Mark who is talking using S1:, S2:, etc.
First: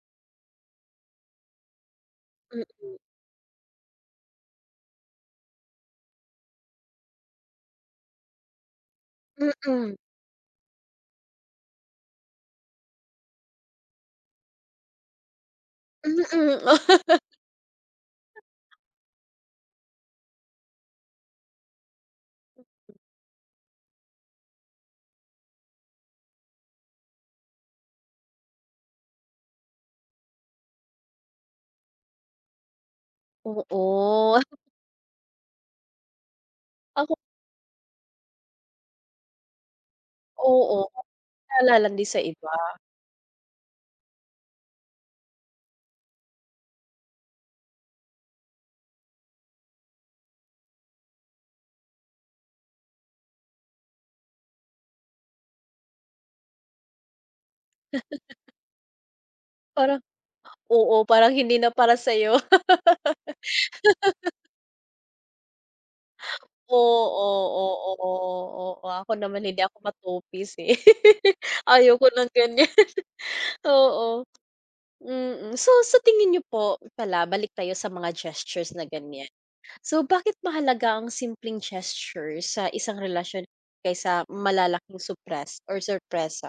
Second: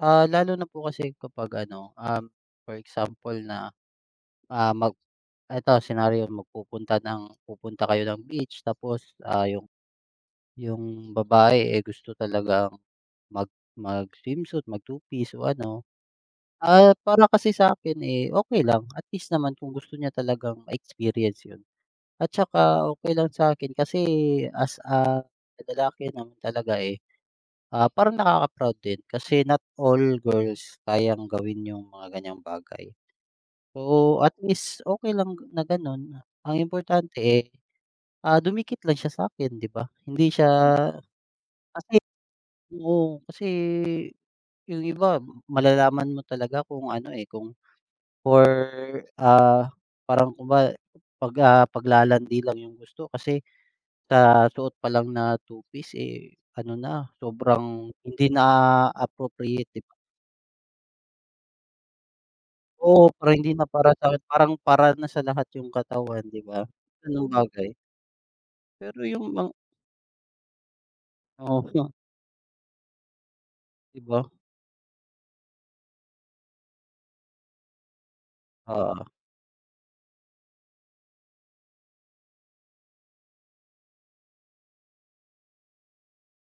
S1: Ah, lalo na po kasi kapag ano, um, for
S2: Mm.
S1: example na, ah, mag ito senaryo, magpupunta ng pupunta kayo ng beach tapos, ah, yung,
S2: Mm.
S1: yung babae, eh, gusto talagang mag mag-swimsuit, mag-two piece o ano, ah,
S2: Mm.
S1: para kasi sa'kin, eh, okey lang. At least naman kung gusto niya talagang ma-experience yun. At saka okey lang sa'kin kasi as a lalaki naman talaga, eh, ah, parang nakaka-proud din kasi not all girls, kayang gawin yung mga ganyang bagay. So, at
S2: Oo.
S1: least okey lang na ganun, ang
S2: Ako
S1: importante, eh, ah, dumikit lang siya sa'kin 'di ba. Hindi siya
S2: Oo, 'di na
S1: kasi
S2: lalandi sa iba.
S1: oo. Kasi, yung iba malalaman mo talaga kung ano, eh, kung for, ah parang kunware 'pag, ah, paglalandi lang yung gusto kasi sa suot pa lang na two piece, eh, ano na, sobrang hindi na appropriate 'di ba.
S2: Parang oo. Parang hindi na para sa'yo.
S1: Oo, parang hindi na para sa'kin. Parang para na sa lahat yung katawan, 'di ba.
S2: Oo,
S1: Ganung bagay.
S2: oo. Oh,
S1: Pero
S2: ako
S1: yung
S2: naman,
S1: mang
S2: hindi ako ma-two piece, eh.
S1: O
S2: Ayoko ng ganyan.
S1: 'Di ba.
S2: Oo, mm. So sa tingin niyo po pala, balik tayo sa mga gestures na
S1: Oo.
S2: ganyan. So bakit mahalaga ang simpleng gesture sa isang relasyon kaysa malalaking supres or sorpresa?